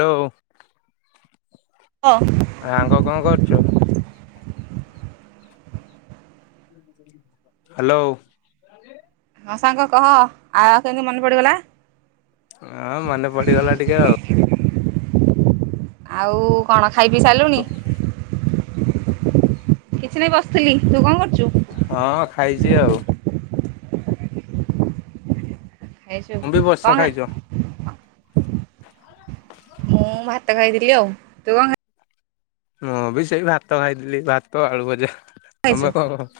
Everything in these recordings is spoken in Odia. ଲୋ ତ ସାଙ୍ଗ କଣ କରୁଛୁ? ହ୍ୟାଲୋ। ହଁ ସାଙ୍ଗ କହ, ଆ, କେମିତି ମନେ ପଡିଗଲା? ହଁ ମନେ ପଡିଗଲା ଟିକେ ଆଉ। ଆଉ କଣ ଖାଇ ପି ସାରିଲୁଣି? କିଛି ନାଇଁ ବସିଥିଲି, ତୁ କଣ କରୁଚୁ? ହଁ ଖାଇଛି ଆଉ ଖାଇଛୁ ମୁଁ ବି ବସି କଣ ଖାଇଛ? ମୁଁ ଭାତ ଖାଇଥିଲି ଆଉ, ତୁ କଣ ଖାଇ ମୁଁ ବି ସେଇ ଭାତ ଖାଇଥିଲି, ଭାତ ଆଳୁ ଭଜା, ତମେ କଣ?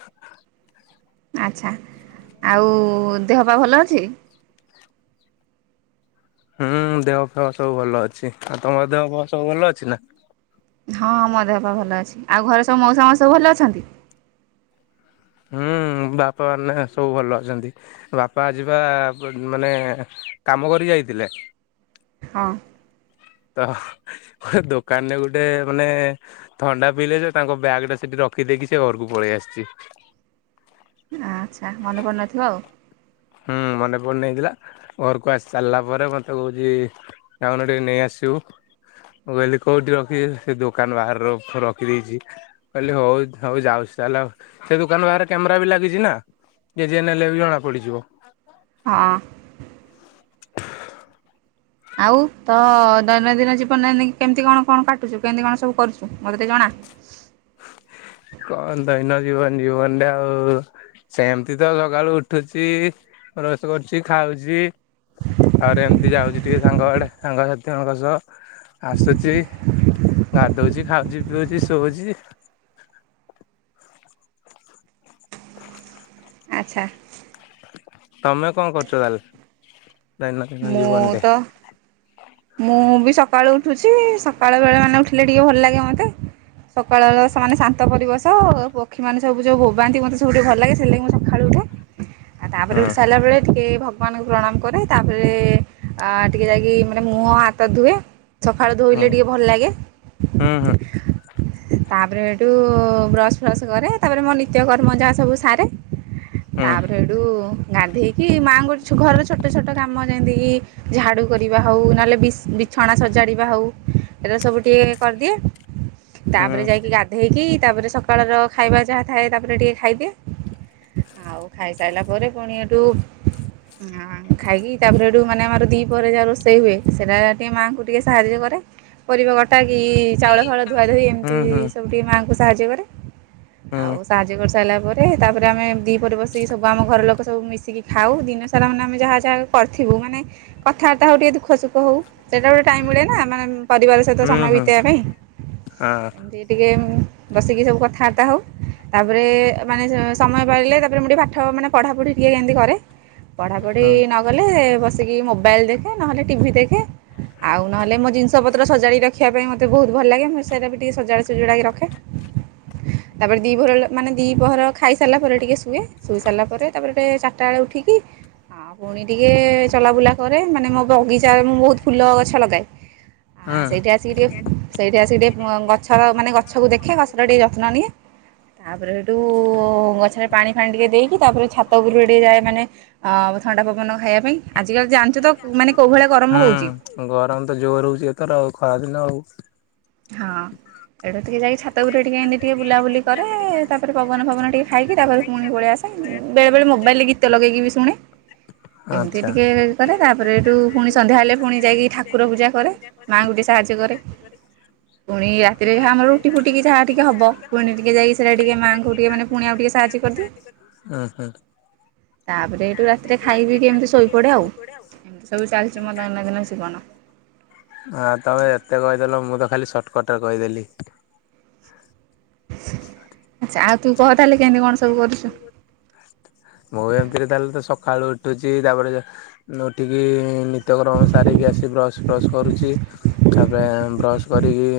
ଆଛା, ଆଉ ଦେହ ପା ଭଲ ଅଛି? ହୁଁ ଦେହ ଫେହ ସବୁ ଭଲ ଅଛି, ଆଉ ତମର ଦେହ ଫହ ସବୁ ଭଲ ଅଛି ନା? ହଁଁ ମୋ ଦେହ ପା ଭଲ ଅଛି, ଆଉ ଘରେ ସବୁ ମଉସା ମାଉସି ସବୁ ଭଲ ଅଛନ୍ତି। ହୁଁ ବାପା ମାନେ ସବୁ ଭଲ ଅଛନ୍ତି। ବାପା ଆଜିବା ମାନେ କାମ କରି ଯାଇଥିଲେ। ହଁ। ତ ଦୋକାନରେ ଗୋଟେ ମାନେ ଥଣ୍ଡା ପିଇଲେ ଯେ ତାଙ୍କ ବ୍ୟାଗ୍ ଟା ସେଠି ରଖିଦେଇକି ସେ ଘରକୁ ପଳେଇ ଆସିଛି। ଆଛା, ମନେ ପଡିନଥିବ ଆଉ। ହୁଁ ମନେ ପଡି ନେଇଥିଲା, ଘରକୁ ଆସି ସାରିଲା ପରେ ମତେ କହୁଛି ଯାଉନୁ ଟିକେ ନେଇ ଆସିବୁ। ମୁଁ କହିଲି କୋଉଠି ରଖିଛି ସେ ଦୋକାନ ବାହାରେ ର ରଖିଦେଇଛି। ମୁଁ କହିଲି ହଉ ହଉ ଯାଉଛି ତାହେଲେ, ସେ ଦୋକାନ ପାଖରେ କ୍ୟାମେରା ବି ଲାଗିଛି ନା ଯିଏ ଯିଏ ନେଲେ ବି ଜଣା ପଡିଯିବ। ହଁ। ଆଉ ତ, ଦୈନନ୍ଦିନ ଜୀବନରେ କେମିତି କଣ କଣ କାଟୁଛୁ? କେମିତି କଣ ସବୁ କରୁଛୁ? ମୋତେ ଟିକେ ଜଣା। କଣ ଦୈନ ଜୀବନ ଜୀବନରେ ଆଉ ସେମିତି ତ ସକାଳୁ ଉଠୁଚି, ବ୍ରସ କରୁଛି ଖାଉଚି ଆହୁରି ଏମିତି ଯାଉଛି ଟିକେ ସାଙ୍ଗ ଆଡେ, ସାଙ୍ଗସାଥିଙ୍କ ସହ ଆସୁଛି। ଗାଧଉଚି ଖାଉଚି ପିଉଚି ଶୋଉଛି। ଆଛା। ତମେ କଣ କରୁଛ ତାହେଲେ, ଦୈନନ୍ଦିନ ମୁଁ ଜୀବନରେ? ତ ମୁଁ ବି ସକାଳୁ ଉଠୁଛି, ସକାଳୁ ବେଳେ ମାନେ ଉଠିଲେ ଟିକେ ଭଲ ଲାଗେ ମତେ। ସକାଳର ସେମାନେ ଶାନ୍ତ ପରିବେଶ, ପକ୍ଷୀ ମାନେ ସବୁ ଯୋଉ ବୋବାନ୍ତି, ମତେ ସବୁଠି ଭଲ ଲାଗେ, ସେ ଲଗି ମୁଁ ସକାଳୁ ଉଠେ। ଆ ତାପରେ ହୁଁ। ଉଠିସାରିଲା ବେଳେ ଟିକେ ଭ ମାନଙ୍କୁ ପ୍ରଣାମ କରେ, ତାପରେ ଅ ଟିକେ ଯାଇକି ମାନେ ମୁହଁ ହାତ ଧୁଏ। ସକାଳୁ ଧୋଇଲେ ହୁଁ ଟିକେ ଭଲ ଲାଗେ। [inaudible] ତାପରେ ଏଇଠୁ ବ୍ରସ ଫ୍ରସ କରେ, ତାପରେ ମୋ ନିତ୍ୟ କର୍ମ ଯାହା ସବୁ ସାରେ। ତାପରେ ସେଡୁ ଗାଧେଇକି ମାଆଙ୍କଛ ଘରର ଛୋଟ ଛୋଟ କାମ ଯେମତି କିି ଝାଡୁ କରିବା ହଉ, ନହେଲେ ବିସ୍ ବିଛଣା ସଜାଡ଼ିବା ହଉ, ଏଟା ସବୁ ଟିକେ କରିଦିଏ। ତାପରେ ଯାଇକି ଗାଧେଇକି, ତାପରେ ସକାଳର ଖାଇବା ଯାହା ଥାଏ, ତାପରେ ଟିକେ ଖାଇଦିଏ। ଆଉ ଖାଇସାରିଲା ପରେ ପୁଣି ଏଠୁ ହ ଖାଇକି ତାପରେ ଏଠୁ ମାନେ ଆମର ଦି ପରେ ଯାହା ରୋସ୍ ସେଇ ହୁଏ ସେଇଟା ଟିକେ ମାଆଙ୍କୁ ଟିକେ ସାହାଯ୍ୟ କରେ, ପରିବା କଟା କି? ଚାଉଳ ଫାଉଳ ଧୁଆ ଧୁଇ, ଏମିତି ସବୁ ଟିକେ ମାଆଙ୍କୁ ସାହାଯ୍ୟ କରେ, ଆଉ ସାହାଯ୍ୟ କରି ସା ସରିଲା ପରେ ତାପରେ ଆମେ ଦି ପହରେ ବସିକି ସବୁ ଆମ ଘର ଲୋକ ସବୁ ମିଶିକି ଖାଉ, ଦିନ ସାରାମାନେ ଆମେ ଯାହା ଯାହା କରିଥିବୁ ମାନ କଥାବାର୍ତ୍ତା ହଉ, ଟିକେ ଦୁଃଖ ସୁଖ ହଉ ସେଟା ଗୋଟେ ଟାଇମ ମିଳେ ନା, ମାନେ ପରିବାର ସହିତ ସମୟ ବିତେଇବା ପାଇଁ, ଏମତି ଟିକେ ବସିକି ସବୁ କଥାବାର୍ତ୍ତା ହଉ। ତାପରେ ମାନେ ସ ସମୟ ପାଇଲେ, ତାପରେ ମୁଁ ଟିକେ ପାଠ ମାନେ ପଢାପଢି ଟିକିଏ ହେମତି କରେ। ପଢାପଢି ନଗଲେ ବସିକି ମୋବାଇଲ ଦେଖେ ନହେଲେ ଟିଭି ଦେଖେ ଆଉ ନହେଲେ ମୋ ଜିନିଷ ପତ୍ର ସଜାଡିକି ରଖ ଖିଆ ପାଇଁ ମତେ ବହୁତ୍ ଭଲ ଲାଗେ ମୁଁ ସେଇଟା ବି ଟିକେ ସଜଡ଼ ସୁଜଡ଼ାକି ରଖେ। ତାପରେ ଦି ଭୋର ହେଲେ ମାନେ ଦି ପହର ଖାଇ ସାରିଲା ପରେ ଟିକେ ଶୁଏ, ଶୋଇ ସାରିଲା ପରେ ତାପରେ ଟିକେ ଚାର ଟା ବେଳେ ଉଠିକି ଆଉ ପୁଣି ଟିକେ ଚଲାବୁଲା କରେ ମାନେ ମୋ ବଗି ଚା ରେ ମୁଁ ବହୁତ ଫୁଲ ଗଛ ଲଗାଏ। ଆ ସେଇଠି ଆସିକି ଟିକେ, ସେଇଠି ଆସିକି ଟିକେ ଗଛର ମାନେ ଗଛକୁ ଦେଖେ ଗଛର ଟିକେ ଯ ଯତ୍ନ ନିଏ, ତାପରେ ହେଠୁ ଗଛରେ ପାଣି ଫାଣି ଟିକେ ଦେଇକି ତାପରେ ଛାତ ଉପରକୁ ଟିକେ ଯାଏ ମାନେ ଅ ଥଣ୍ଡା ପବନ ଖାଇବା ପାଇଁ, ଆଜିକାଲି ଜାଣିଛ ତ ମାନେ କୋଉ ଭଳିଆ ଗରମ ହୁଁ, ହେଉଛି ଗରମ ତ ଜୋର ହଉଛି ଏଥର ଆଉ ଖରାଦିନ ଆଉ ହଁ। ଏଠୁ ଟିକେ ଯାଇ ଛାତ ଉପୁରେ ଟିକେ ଏନତି ଟିକେ ବୁଲାବୁଲି କରେ ତାପରେ ପବନ ଫବନ ଟିକେ ଖାଇକି ତାପରେ ପୁଣି ପଳେଇ ଆସେ। ବେଳେବେଳେ ମୋବାଇଲରେ ଗୀତ ଲଗେଇକି ବି ଶୁଣେ। ଶୁଣେ। ଏମିତି ଟିକେ କରେ ତାପରେ ଏଠୁ ପୁଣି ସନ୍ଧ୍ୟାବେଳେ ପୁଣି ଯାଇକି ଠାକୁର ପୂଜା କରେ, ମାଆଙ୍କୁୁ ଟିକେ ସାହାଯ୍ୟ କରେ। ଏଇ ରାତିରେ ଯାହା ହଉ ରୁଟି ଫୁଟି ଦିଇଟା ଟିକେ ହବ ମାନେ ଟିକେ ଯାଇ ସେଟା ଟିକେ ମାଙ୍କୁ ଟିକେ ମାନେ ପୁଣି ଆଉ ଟିକେ ସାହାଯ୍ୟ କରୁ, ଅ ହଁ। ତାପରେ ହେଇଠୁ ରାତିରେ ଖାଇ ପିଇକି ଏମିତି ଶୋଇପଡ଼େ ଆଉ, ଏମିତି ସବୁ ଚାଲିଛି ମୋ ଦୈନନ୍ଦିନ ଜୀବନ। ହଁ ତମେ ଏତେ କହିଦେଲ ମୁଁ ତ ଖାଲି ସର୍ଟକଟରେ କହିଦେଲି। ଆଚ୍ଛା, ଆଉ ତୁ କହ ତାହେଲେ କେମିତି କଣ ସବୁ କରୁଛୁ? ମୁଁ ଏମିତିରେ ତାହେଲେ ତ ସଖାଳୁ ଉଠୁଚି ତାପରେ ଯା ଉଠିକି ନିତ୍ୟକରମ ସାରିକି ଆସି ବ୍ରସ୍ ଫ୍ରସ୍ କରୁଛି ତାପରେ ବ୍ରସ୍ କରିକି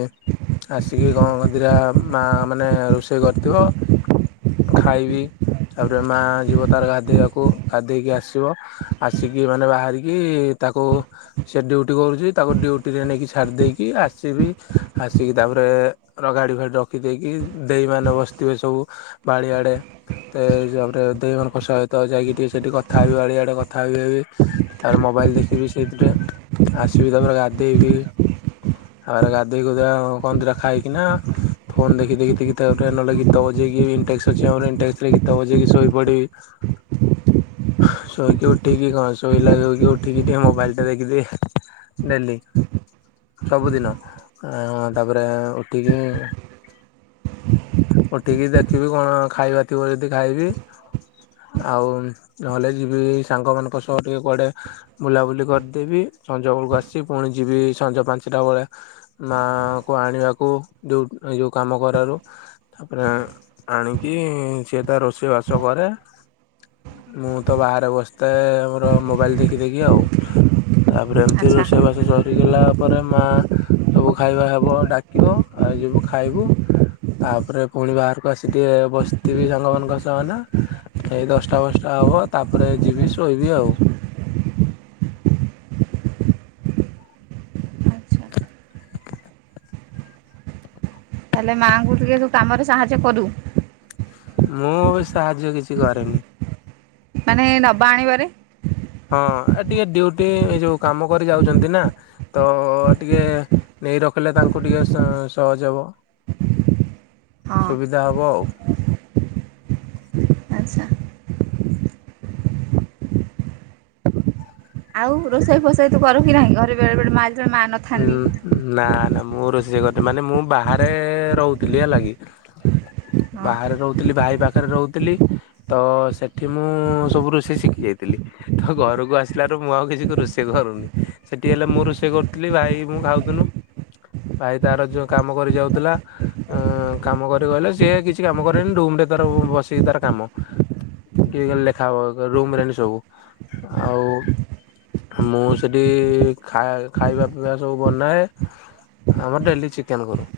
ଆସିକି କଣ କଣ ଦିଇଟା ମା ମାନେ ରୋଷେଇ କରିଥିବ ଖାଇବି, ତାପରେ ମା ଯିବ ତାର ଗାଧେଇବାକୁ ଗାଧେଇକି ଆସିବ, ଆସିକି ମାନେ ବାହାରିକି ତାକୁ ସେ ଡ୍ୟୁଟି କରୁଛି, ତାକୁ ଡ୍ୟୁଟିରେ ନେଇକି ଛାଡ଼ି ଦେଇକି ଆସିବି ଆସିକି ତାପରେ ର ଗାଡି ଫାଡି ରଖି ଦେଇକି, ଦେଇ ମାନେ ବସିଥିବେ ସବୁ ବାଡି ଆଡେ ତେ ହିସାବରେ ଦେଇ ମାନେ ସହିତ ଯାଇକି ଟିକେ ସେଠି କଥା ହେବି ବାଡି ଆଡେ କଥା ହେବି ହେବି ତାପରେ ମୋବାଇଲ ଦେଖିବି ସେଇଥିରେ ଆସିବି ତାପରେ ଗାଧେଇବି ତାପରେ ଗାଧେଇ ଗୁଧୁଆ କଣ ଦିଟା ଖାଇକିନା ଫୋନ ଦେଖି ଦେଖି ଦେଖି ତାପରେ ନହେଲେ ଗୀତ ବଜେଇକି ଇଣ୍ଟେକ୍ସ ଅଛି ଆମର ଇଣ୍ଟେକ୍ସରେ ଗୀତ ବଜେଇକି ଶୋଇ ପଡିବି। ଶୋଇକି ଉଠିକି କଣ ଶୋଇଲା ଶୋଇକି ଉଠିକି ଟିକେ ମୋବାଇଲ ଟା ଦେଖିଦିଏ। ଡେଲି। ସବୁଦିନ ଅ ତାପରେ ଉଠିକି ଉଠିକି ଦେଖିବି କଣ ଖାଇବା ଥିବ ଯଦି ଖାଇବି ଆଉ ନହେଲେ ଯିବି ଏଇ ସାଙ୍ଗମାନଙ୍କ ସହ ଟିକେ କୁଆଡ଼େ ବୁଲାବୁଲି କରିଦେବି, ସଞ୍ଜ ବେଳକୁ ଆସିବି ପୁଣି ଯିବି ସଞ୍ଜ ପାଞ୍ଚଟା ବେଳେ ମାଆଙ୍କୁ ଆଣିବାକୁ ଯୋଉଁ ଏ ଯୋଉଁ କାମ କରାରୁ ତାପରେ ଆଣିକି, ସିଏ ତା ରୋଷେଇ ବାସ କରେ ମୁଁ ତ ବାହାରେ ବସିଥାଏ ମୋର ମୋବାଇଲ ଦେଖି ଦେଖି ଆଉ। ତାପରେ ଏମିତି ଆଚ୍ଛା। ରୋଷେଇ ବାସ ସରିଗଲା ପରେ ମା ସବୁ ଖାଇବା ହବ ଡାକିବ ଆଉ ଯିବୁ ଖାଇବୁ। ତାପରେ ପୁଣି ବାହାରକୁ ଆସି ଟିକେ ବସିଥିବି ସାଙ୍ଗମାନଙ୍କ ସହ। ଏଇ ଦଶଟା ବଶଟା ହବ ତାପରେ ଯିବି ଶୋଇବି ଆଉ। ଆଚ୍ଛା। [inaudible] ତାହେଲେ ମାଆଙ୍କୁ ଟିକେ ତୁ କାମରେ ସାହାଯ୍ୟ କରୁ। ମୁଁ ସାହାଯ୍ୟ କିଛି କରେନି। ମାନେ ନବା ଆଣିବାରେ। ହଁ ଆ ଟିକେ ଡ୍ୟୁଟି ଏ ଯୋଉ କାମ କରି ଯାଉଛନ୍ତି ନା। ତ ଟିକେ ନେଇ ରଖିଲେ ତାଙ୍କୁ ଟିକେ ସ ସହଜ ହେବ। ହଁ ସୁବିଧା ହବ ଆଉ। ଆଚ୍ଛା ଆଉ ରୋଷେଇ ଫୋସାଇ ତୁ କରୁ କି ନାହିଁ ଘରେ ବେଳେବେଳେ ମା ଥିଲେ ମା ନ। ହୁଁ ଉ ନାନା ମୁଁ ରୋଷେଇ କରେ ମାନେ ମୁଁ ବାହାରେ ରହୁଥିଲି ହେଲା କିି। ହଁ ବାହାରେ ରହୁଥିଲି ଭାଇ ପାଖରେ ରହୁଥିଲି। ତ ସେଠି ମୁଁ ସବୁ ରୋଷେଇ ଶିଖି ଯାଇଥିଲି। ତ ଘରକୁ ଆସିଲାରୁ ମୁଁ ଆଉ କିଛି ତ ରୋଷେଇ କରୁନି, ସେଠି ହେଲେ ମୁଁ ରୋଷେଇ କର। ଥିଲି ଭାଇ ମୁଁ ଖାଉଥିନୁ, ଭାଇ ତାର ଯୋଉ କାମ କରି ଯାଉଥିଲା। ଅଁ କାମ କରି ଗଲେ, ସିଏ କିଛି କାମ କରେନି ରୁମ୍ ରେ ତାର ବସିକି ତାର କାମ। କି ଲେଖା ହବ ରୁମ୍ ରେଣ୍ଟ୍ ସବୁ ଆଉ। ମୁଁ ସେଠି ଖା ଖାଇବା ପିଇବା ସବୁ ବନାଏ। ଆମର ଡେଲି ଚିକେନ କରୁ,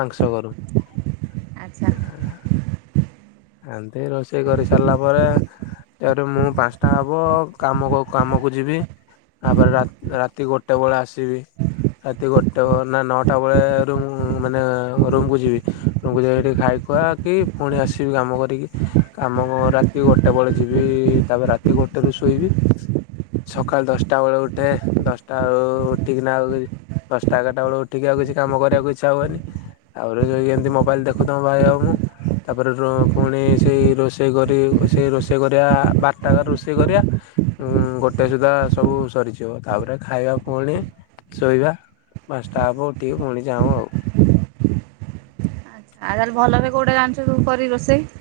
ମାଂସ କରୁ। ଆଚ୍ଛା ରୋଷେଇ କରି ସାରିଲା ପରେ। ତାପରେ ମୁଁ ପାଞ୍ଚଟା ହବ କାମକୁ କାମକୁ ଯିବି। ତାପରେ ରା ରାତି ଗୋଟେ ବେଳେ ଆସିବି। ରାତି ଗୋଟେ ହବନା ନଅଟା ବେଳେ ରୁମ୍ ମାନେ ମୋ ରୁମ୍ କୁ ଯିବି। ରୁମ୍ କୁ ଯାଇକି ଏଠି ଖାଇ ଖୁଆ କି ପୁଣି ଆସିବି କାମ କରିକି। କାମ କ ରାତି ଗୋଟେ ବେଳେ ଯିବି, ତାପରେ ରାତି ଗୋଟେ ରୁ ଶୋଇବି। ସଖାଳ ଦଶଟା ବେଳେ ଉଠେ ଦଶଟା ବେଳେ ଉଠିକିନା ଆଉ ଏଇ। ଦଶଟା ଏଗାରଟା ବେଳୁ ଉଠିକି ଆଉ କିଛି କାମ କରିବାକୁ ଇଚ୍ଛା ହବନି। ତାପରେ ଏମିତି ଯୋଉ ଏମତି ମୋବାଇଲ୍ ଦେଖୁଥାଉ ଭାଇ ଆଉ ମୁଁ। ରୋରୋ ପୁଣି ସେଇ ରୋଷେଇ କରି, ସେଇ ରୋଷେଇ କରିବା ବାରଟାକ ରୋଷେଇ କରିବା। ଉଁ ଗୋଟେ ସୁଦ୍ଧା ସବୁ ସରିଯିବ ତାପରେ ଖାଇବା ପୁଣି। ଶୋଇବା ପାଞ୍ଚଟା ହେବ ଉଠିକି ପୁଣି ଯାଉଁ ଆଉ। ଆଚ୍ଛା ଆଉ ତାହେଲେ ଭଲରେ କୋଉଟା ଜାଣିଛୁ କରି ରୋଷେଇ?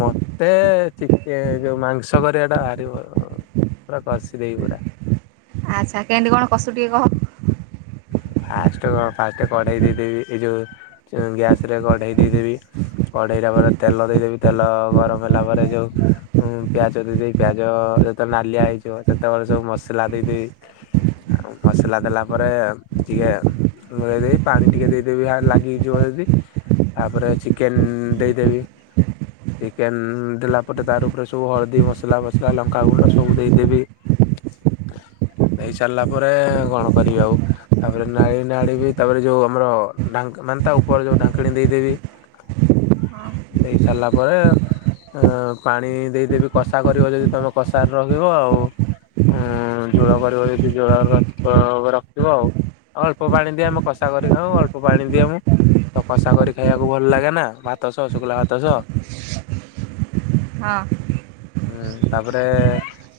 ମତେ ଚିକେ ଯୋଉ ମାଂସ କରିବା ଟା ଭାରି ଭଲ। ପୁରା କଷିଦେଇ ପୁରା। ଆଚ୍ଛା କେମିତି କଣ କସୁ ଟିକେ କହ? ଫାଷ୍ଟକ ଫାଷ୍ଟ କଢେଇ ଦେଇଦେବି, ଏଇ ଯୋଉ ଗ୍ୟାସ ରେ କଢେଇ ଦେଇଦେବି। କଢେଇଲା ପରେ ତେଲ ଦେଇଦେବି ତେଲ ଗରମ ହେଲା ପରେ ଯୋଉ। ଉଁ ପିଆଜ ଦେଇଦେଇ ପିଆଜ ଯେତେ ନାଲିଆ ହେଇଯିବା ସେତେବେଳେ ସବୁ ମସଲା ଦେଇଦେବି। ଆଉ ମସଲା ଦେଲା ପରେ ଆ। ଦିଏ ଆଉ ଲୁଣ ଦେଇ ପାଣି ଟିକେ ଦେଇଦେବି ଲାଗି ହେଇଯିବ ଯଦି। ତାପରେ ଚିକେନ୍ ଦେଇଦେବି। ଚିକେନ୍ ଦେଲା ପରେ ତାର ଉପରେ ସବୁ ହଳଦୀ ମସଲା ଫସଲା ଲଙ୍କାଗୁଣ୍ଡ ସବୁ ଦେଇଦେବି। ଦେଇ ସାରିଲା ପରେ କଣ କରିବି ଆଉ? ତାପରେ ନାଇ ନାଡିବି ତାପରେ ଯୋଉ ଆମର ଢାଙ୍କ ମାନେ ତା ଉପରେ ଯୋଉ ଢାଙ୍କିଣି ଦେଇଦେବି। ହଁ ଦେଇ ସାରିଲା ପରେ, ଆଁ ପାଣି ଦେଇଦେବି କଷା କରିବ ଯଦି ତମ କଷାର ରଖିବ ଆଉ। ଉଁ ଝୋଳ କରିବ ଯଦି ଝୋଳରେ [inaudible] ରଖିବ ଆଉ। ଅଳ୍ପ ପାଣି ଦିଏ ମୁଁ କଷା କରି ଖାଉ ଅଳ୍ପ ପାଣି ଦିଏ ମୁଁ। ତ କଷା କରି ଖାଇବାକୁ ଭଲ ଲାଗେନା ଭାତ ସହ ଶୁଗୁଲା ଭାତସହ। ହଁ। ହଁ ତାପରେ,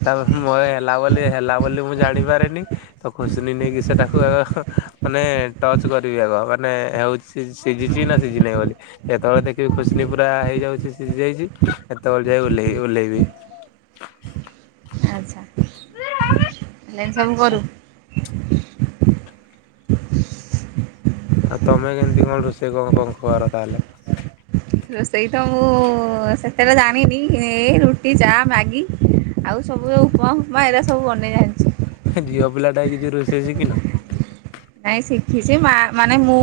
ତା ପ [inaudible] ମୋର ହେଲା ବୋଲି ହେଲା ବୋଲି ମୁଁ ଜାଣିପାରେିନି ତ ଖୋଜନି ନେଇକି ସେଟାକୁ ମାନେ ଟଚ କରିବି ଆଗ ମାନେ ହଉଛି ସିଝିଚି ନା ସିଝିନି ଆଉ ବୋଲି। ଏତେ ବେଳ ଦେଖିବି ଖୁସିନି ପୁରା ହେଉଯାଉଛି ସିଝି ଯାଇ ହେତେ ବେଳେ ଓହ୍ଲେଇ ଓହ୍ଲେଇବି। ଆଚ୍ଛା, ହେଲେ ସବୁ ବରୁ ଆଉ ତମେ କେମିତି କଣ ରୋଷେଇ କଣ କଣ କର ତାହେଲେ? ରୋଷେଇ ତ ମୁଁ ସେତେଟା ଜାଣିନି ରୁଟି, ଚା, ମ୍ୟାଗି ଆଉ ସବୁ ଉପମା ଫୁପମା ଏରା ସବୁ ବନେଇ ଜାଣିଛି। ଝିଅ ପିଲାଟା ହେଇ କିଛିି ରୋଷେଇ ଶିଖି ନ? ନାଇଁ ଶିଖିଛି ମା ମାନେ ମୁଁ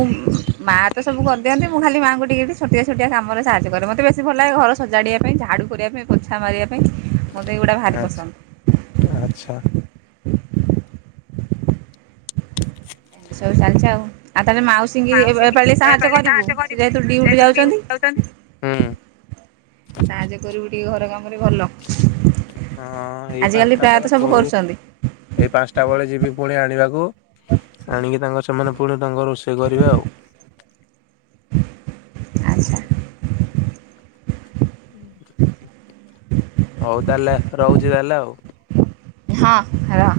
ମା ତ ସବୁ କରିଦିଅନ୍ତି ମୁଁ ଖାଲି ମାଙ୍କୁ ଟିକେ ଟିକେ ଛୋଟିଆ ଛୋଟିଆ କାମରେ ସାହାଯ୍ୟ କରେ ମୋତେ ବେଶୀ ଭଲ ଲାଗେ ଘର ସଜାଡି଼ବା ପାଇଁ ଝାଡୁ କରିବା ପାଇଁ ପୋଛା ମାରିବା ପାଇଁ। ମୋତେ ଏଗୁଡ଼ା ଭାରି ଆଚ୍ଛା ପସନ୍ଦ। ଆଚ୍ଛା। ଏମତି ସବୁ ଚାଲିଛି ଆଉ, ଆଉ ତାହେଲେ ମାଉସୀ ସିି ଏ ପାଳି ସାହାଯ୍ୟ କରିବୁ ସେ ଯେହେତୁ ଡିଉଟି ଯାଉଛନ୍ତି। ହୁଁ ସାହାଯ୍ୟ କରିବୁ ଟିକେ ଘର କାମରେ ଭଲ। ହଁ ଏଇ ଆଜିକାଲି ଫାଙ୍କା ପ୍ରାୟତଃ ପୁରା ସବୁ ପଳେଇ କରୁଛନ୍ତି ଏଇ ପାଞ୍ଚଟା ବେଳେ ଯିବି ପୁଣି ଆଣିବାକୁ, ଆଣିକି ତାଙ୍କ ସେମାନେ ପୁଣି ତାଙ୍କ ରୋଷେଇ କରିବେ ଆଉ। ଆଚ୍ଛା ହଉ ତାହେଲେ ରହୁଛି ତାହେଲେ ଆଉ। ହଁ ରହ।